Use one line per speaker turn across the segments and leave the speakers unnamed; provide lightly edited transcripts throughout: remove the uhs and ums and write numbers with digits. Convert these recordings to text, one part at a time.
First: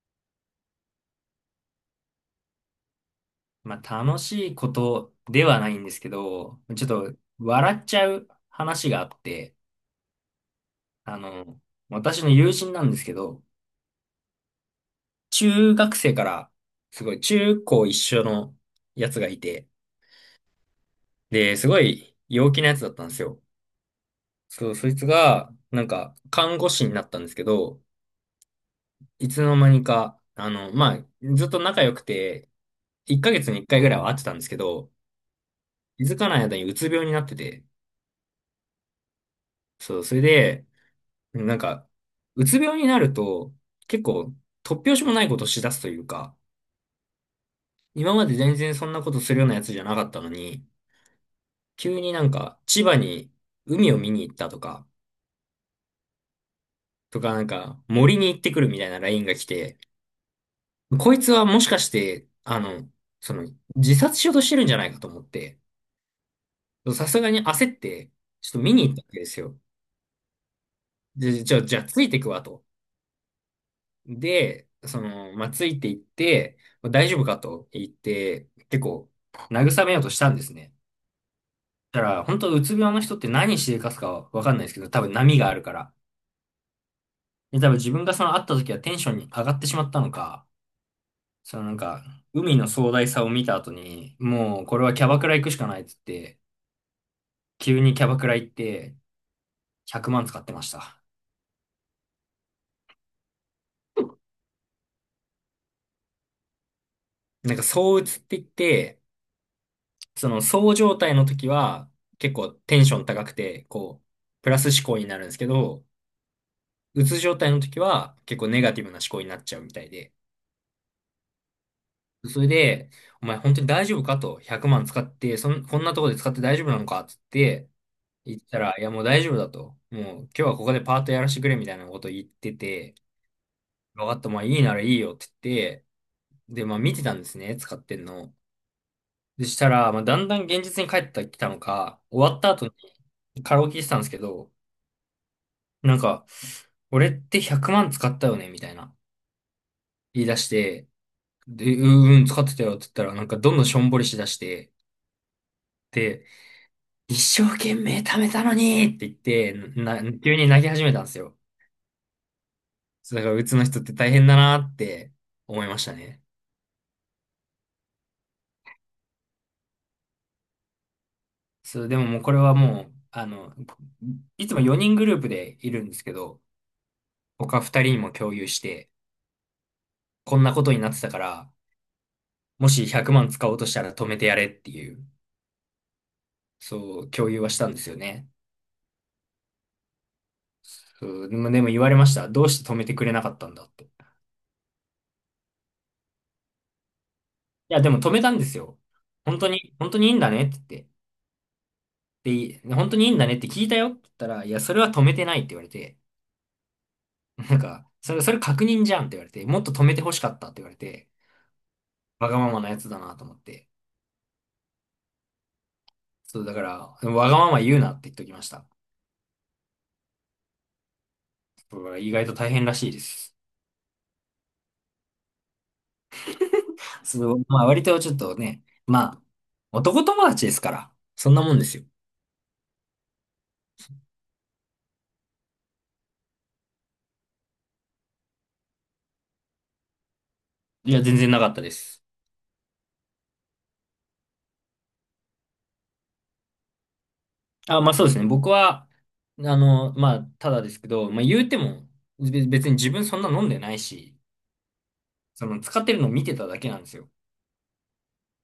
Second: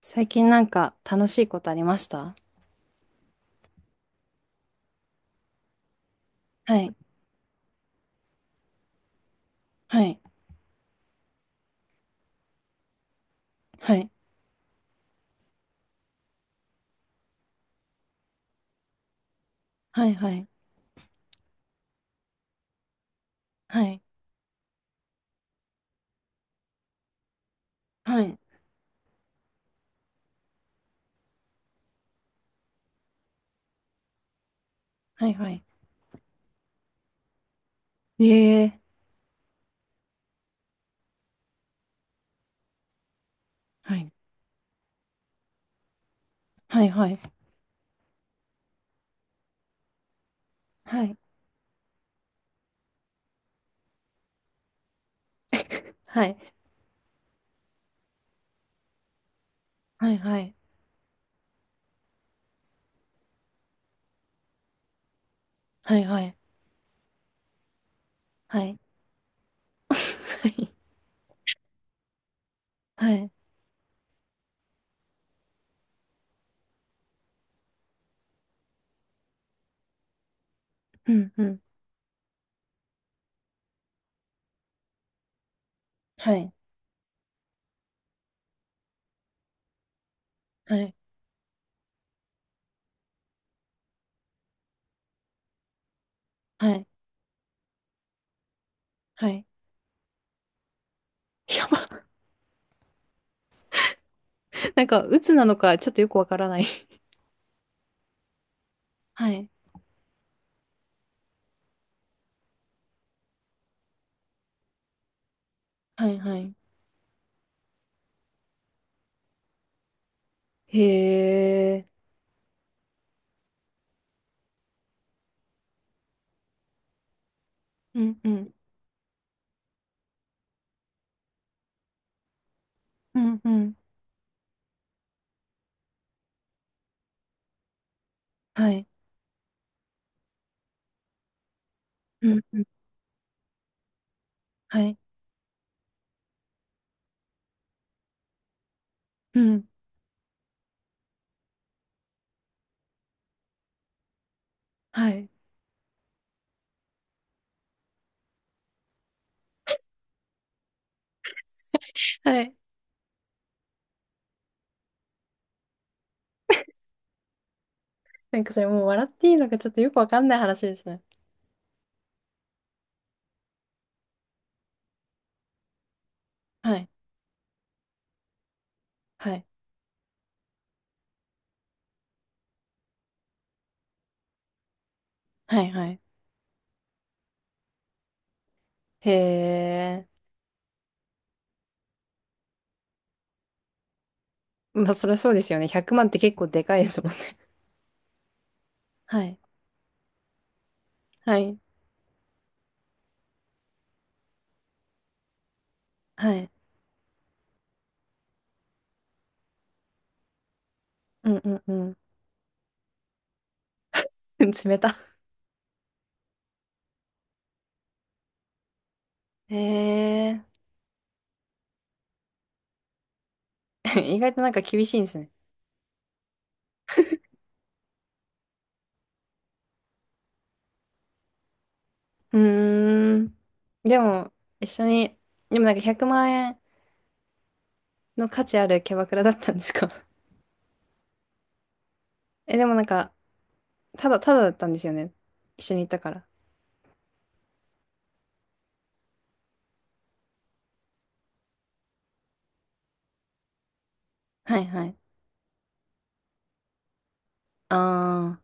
最近なんか楽しいことありました
まあ、楽しいことではないんですけど、
は
ちょっ
い、
と笑っちゃう話があって、
はい、
あの、私の友人なんですけど、
はい、
中学生から、すごい中高一緒のやつがいて、
はい、はい、
で、すごい陽気なやつだったんですよ。
はい、
そう、そいつが、なんか、看護師になったんですけど、
はい、
いつの間にか、あの、まあ、ずっと仲良くて、1ヶ月に1回ぐらいは会ってたんですけど、
はい、はい、
気づかない間にうつ病になってて、
ええ。
そう、それで、でもなんか、うつ病になると、
は
結
い、
構、突拍子もないことをしだすというか、
はい、はい、
今まで全然そんなことするようなやつじゃなかったのに、
はい、
急になんか、千葉に海を見に行ったとか、
はい。
とかなんか、森に行ってくるみたいなラインが来て、
はい、はい、
こいつはもしかして、あの、その、自殺しようとしてるんじゃないかと思って、
はい、はい、
さすがに焦って、ちょっと
は
見
い、
に行ったわけですよ。で、じゃあついてくわと。
はい、
で、その、まあ、ついていって、まあ大丈夫かと言って、結構、慰めようとしたんですね。
うん、うん、
だから、本当うつ病の人って何しでかすかわかんないですけど、多分波があるから。
はい、
で、多分自分がその会った時はテンションに上がってしまったのか、
はい、
そのなんか、海の壮大さを見た後に、もうこれはキャバクラ行くしかないっつって、
はい、
急にキャバクラ行って、
はい、
100万使ってました。
やば。なんか、鬱なのかちょっとよくわからない。
なんか、躁鬱って言って、
はい、
その、そう状態の時は、結構テンション高くて、こう、プラス思考になるんですけど、
はい、はい、
うつ状態の時は、結構ネガティブな思考になっちゃうみたいで。
へえ。
それで、お前本当に大丈夫かと、100万使って、こんなところで使って大丈夫なのかっつって
うん、う
言っ
ん、
たら、いやもう大丈夫だと。もう今日はここでパートやらせてくれみたいなこと言ってて、
うん、うん、
分かった、まあいいならいいよって言って、で、まあ見てたんですね、使ってんの。
はい、
でしたら、まあだんだん現実に帰ってきたのか、終
う
わ
ん、
った
うん、
後にカラオケしてたんですけど、
はい、
なんか、俺って100万使ったよねみたいな
うん、
言い出して、で、うんうん、使ってたよって言ったら、なんかどんどんしょんぼりしだして、
はい、
で、一生懸命貯めたのにって言って、急に泣き始めたんですよ。
はい。
そうだから、うつの人って大変だなって思いましたね。
なんかそれもう笑っていいのかちょっとよくわかんない話ですね。
そう、でももうこれはもう、あの、いつも4人グループでいるんですけど、
はい。
他2人にも共有して、
はい。
こんなことになってたから、もし100万使おうとしたら止めてやれっていう、
はい。はい。
そう、共有はしたんですよね。
へえ。
そうでも言われました。どうして止めてくれなかったんだって。い
まあそりゃそうですよね。100万って結構でかいですもんね。
や、でも止めたんですよ。
はい。
本当に、本当にいいんだねって言っ
はい。
て。で、本当にいいんだねって聞いたよって言ったら、いや、それは止めてないって言われて、
はい。
なんか、それ確認じゃんって言われて、もっと止めて欲しかったって言われて、
うんうんう
わがままなやつだなと思って。
ん。冷た。
そう、だから、わがまま言うなって言っときました。
へえ。
これは意外と大変らしいです。
意外となんか厳しいんですね。
そう、まあ割とちょっとね、まあ、男友達ですから、そんなもんですよ。
うーん。でも、一緒に、でもなんか100万円の価値あるキャバクラだったんですか？
いや、全然なかったです。
え、でもなんか、ただだったんですよね。一緒に行ったから。
あ、まあそうですね。僕は、あの、まあ、ただですけど、まあ言うても、別に自分そんな飲んでないし、
はいはい。
その使ってるのを見てただけなんですよ。
ああ、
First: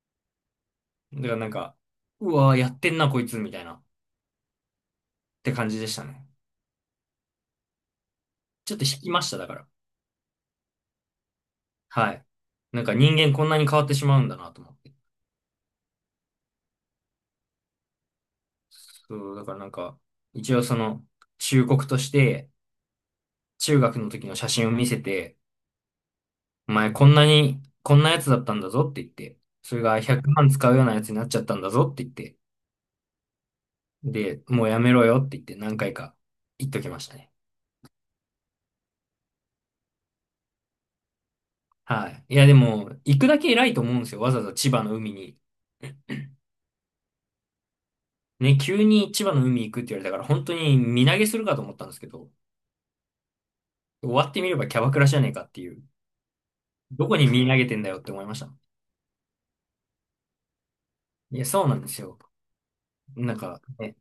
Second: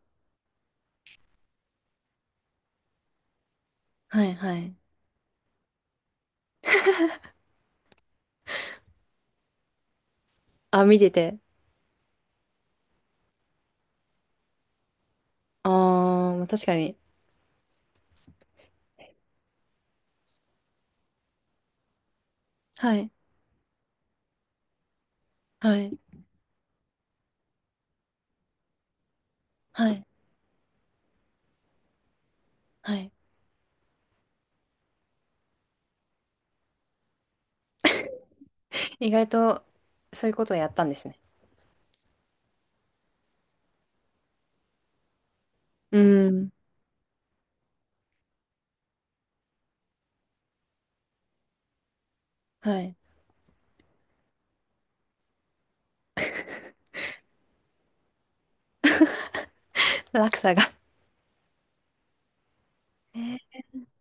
だからなんか、うわー、やってんな、こいつ、みたいな、っ
はいはい。
て感じでしたね。ちょっと引きました、だから。
あ、見てて。
はい。なんか人間こんなに変わってしまうんだなと思って。
ああ、確かに。
そう、だからなんか、一応その、忠告として、
はい、
中学の時の写真を見せて、
はい、
お前こんなに、こんなやつだったんだぞって言って、それ
は
が
い、
100万使うようなやつになっちゃったんだぞって言って、
はい。
で、もうやめろよって言って何回か言っときましたね。
意外と、そういうことをやったんですね。
はい。いや、でも、行くだけ偉いと思うんですよ。わざわざ千葉の海に。
うん、
ね、急に千葉の海行くって言われたから、本当に身投げするかと思ったんですけど、
はい。
終わってみればキャバクラじゃねえかっていう。どこに身投げてんだよって思いました。
落差が。
いや、そうなんですよ。
え
なん
ー。
か、ね、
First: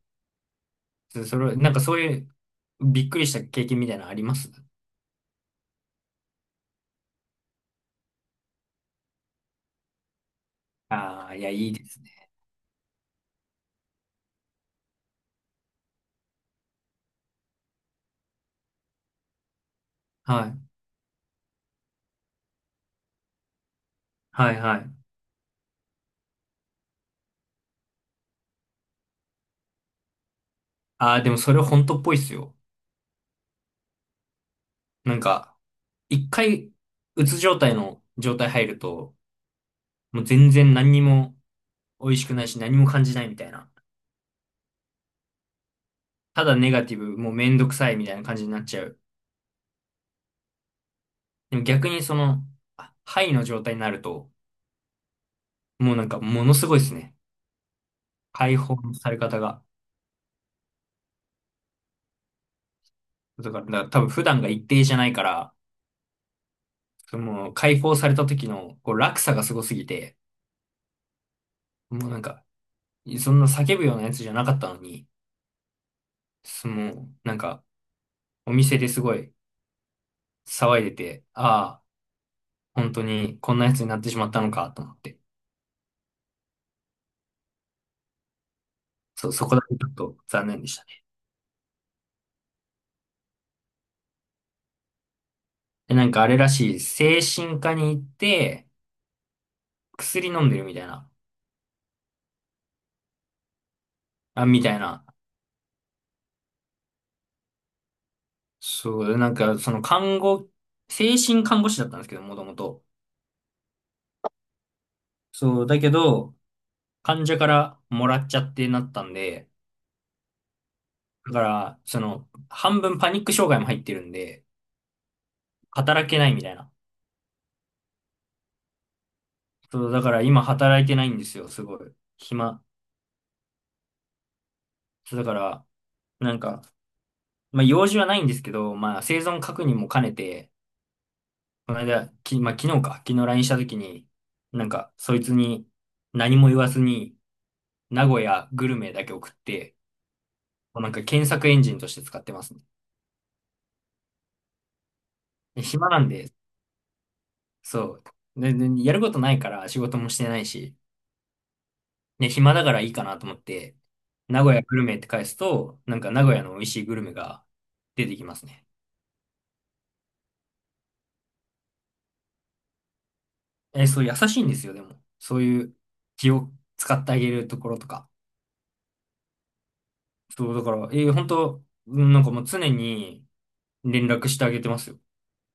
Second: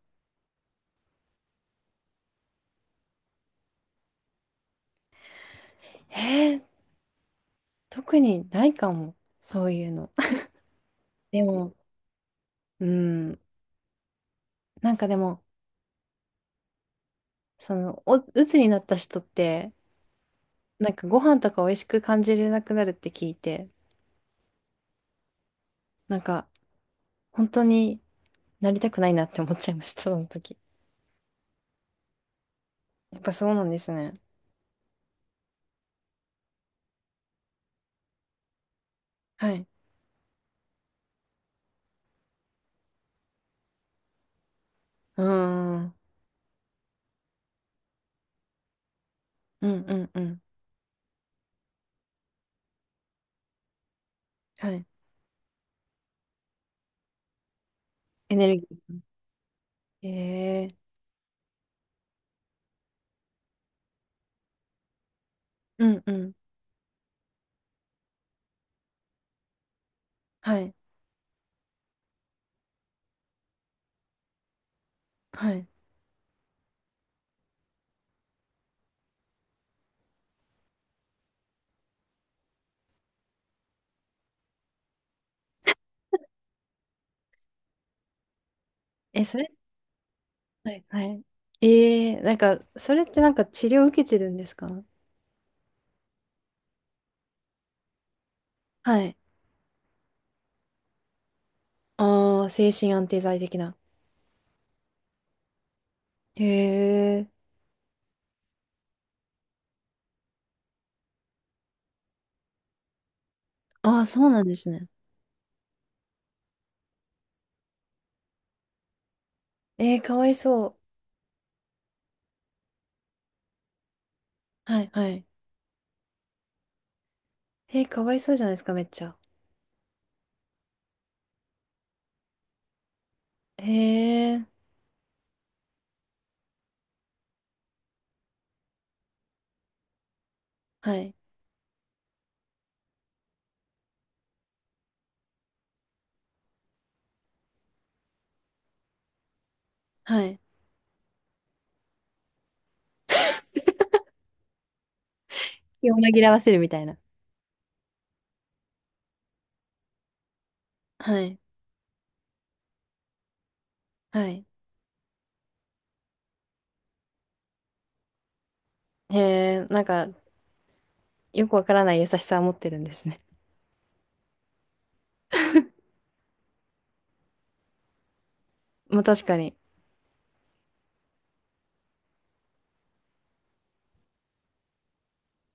そそれ、なんかそういうびっくりした経験みたいなのあります？
えー、特にないかも。そういうの。
ああー、い
で
や、い
も、
いですね。
うん。なんかでも、その、お、鬱になった人って、
はい。
なんかご飯とか美味しく感じれなくなるって聞いて、
はい、はい。
なんか、本当になりたくないなって思っちゃいました、その時。
ああ、でもそれ本当っぽいっすよ。
やっぱそうなんですね。
なんか、一回、うつ状態の状態入ると、
はい。
もう全然何にも美味しくないし何も感じないみたいな。
うーん。うん
ただネガティブ、もうめんどくさいみたいな感じになっちゃう。
うんうん。
でも逆にその、あハイの状態になると、
はい。
もうなんかものすごいですね。
エネル
解
ギ
放の
ー。
され方が。
ええ。
だから、だから多分普段が一定じゃないから、
うんうん。
その解放された時のこう落差がすごすぎて、
はい。
もうなんか、そんな叫ぶようなやつじゃなかったのに、
はい。
その、なんか、お店ですごい騒いでて、ああ、本当にこんなやつになってしまったのかと思って。
え、そ
そ
れ。
こだけちょっと残念で
は
した
い。は
ね。
い。ええ、なんか、それってなんか治療受けてるんですか？
で、なんかあれらしい、精神科に行って、
はい。
薬飲んでるみたいな、
ああ、精神安定剤的な。
あ、みたいな。
へえ。
そう、なんかその看護、精神看護師だったんですけど、もともと。
ああ、そうなんですね。
そう、だけど、患者からもらっちゃってなったんで、
ええかわいそ
だから、その、半分パニック障害も入ってるんで、
う。はい、はい。
働けないみたいな。
ええかわいそうじゃないですか、めっちゃ。
そう、だから今働いてないんですよ、すごい。暇。
へえ。
そう、だから、なんか、まあ、用事はないんですけど、まあ、生存確認も兼ねて、
はい。
この間、まあ、昨日か、昨日 LINE したときに、なんか、そいつに何も言わずに、名古屋グルメだけ送って、
はい。
もうなんか検索エンジンとして使ってますね。で暇
気を
なん
紛
で、
らわせるみたいな。
そう。で、でやることないから仕事もしてないし、
はい。
で、暇だからいいかなと思って、
は
名
い。
古屋グルメって返すと、なんか名古屋の美味しいグルメが出てきますね。
へえ、なんか、よくわからない優しさを持ってるんですね。
え、そう、優しいんですよ、でも。そういう気を使ってあげるところとか。
まあ確かに。
そう、だから、えー、本当、うんなんかもう常に、連絡してあげてますよ。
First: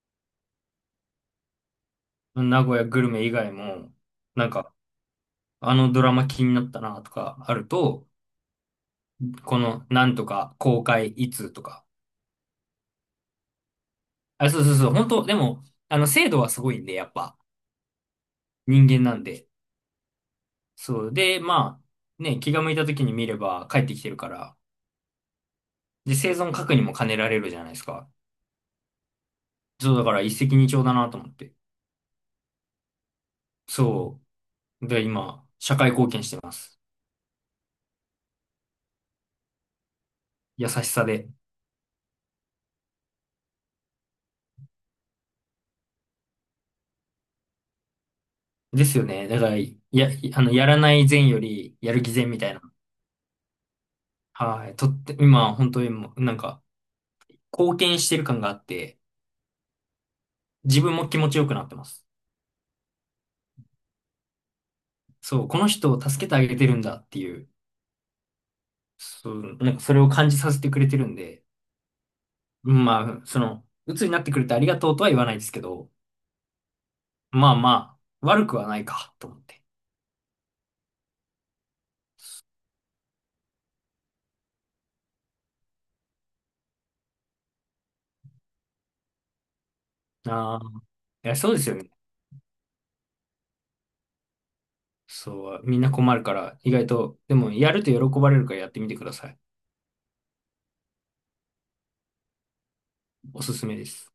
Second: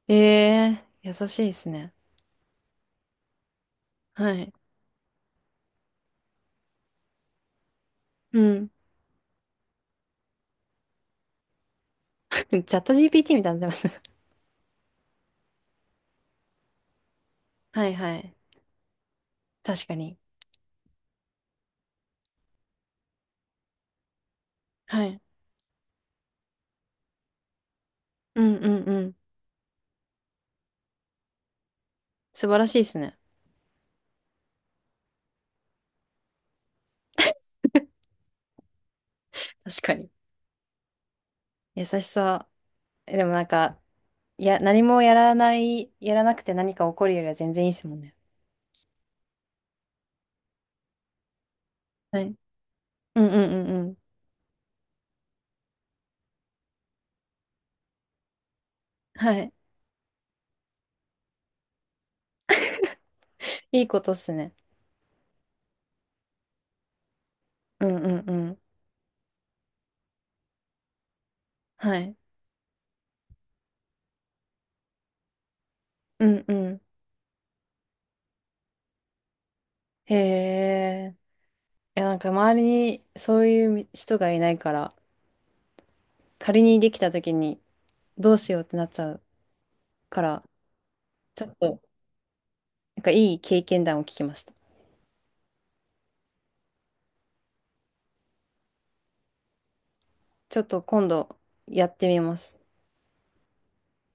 ええ優しいですね。
名古屋グルメ以外も、
は
なん
い。
か、あのドラマ気になったなとかあると、
うん。
このなんとか公開いつとか。
チャット GPT みたいになってます。
あ、そうそうそう、本当でも、あの、精度はすごいんで、やっぱ、
はいはい。
人間なんで。
確かに。
そう。で、まあ、ね、気が向いた時に見れば帰ってきてるから、
はい。
で、生存確認も兼ねられるじゃないですか。
うんうんうん。
そう、だから一石二鳥だなと思って。
素晴らしいですね。
そう。で、今、社会貢献してます。
確かに。
優しさで。
優しさ。えでもなんか、いや、何もやらない、やらなくて何か起こるよりは全然いいですもんね。
ですよね。だから、や、あの、やらない善より、やる偽
は
善
い。
みたいな。
うんうんうんうん。
はい。とって、今、本当にもう、なんか、貢献してる感があって、
はい。
自分も気持ちよくなってます。
いいことっすね。
そう、この人を助けてあげてるんだっていう、
うんうんうん。
そう、なんかそれを感じさせてくれてるんで、
はい。
まあ、その、鬱になってくれてありがとうとは言わないですけど、
うんうん。
まあまあ、悪くはないか、と思って。
へえ。いや、なんか周りにそういう人がいないから、仮にできた時にどうしようってなっちゃうから、
ああ、いや、
ちょ
そ
っ
うですよ
と
ね。
なんかいい経験談を聞きました。
そう、みんな困るから、意外と、でも、やると喜ばれるからやってみてください。
ちょっと今度やってみます。
おすすめです。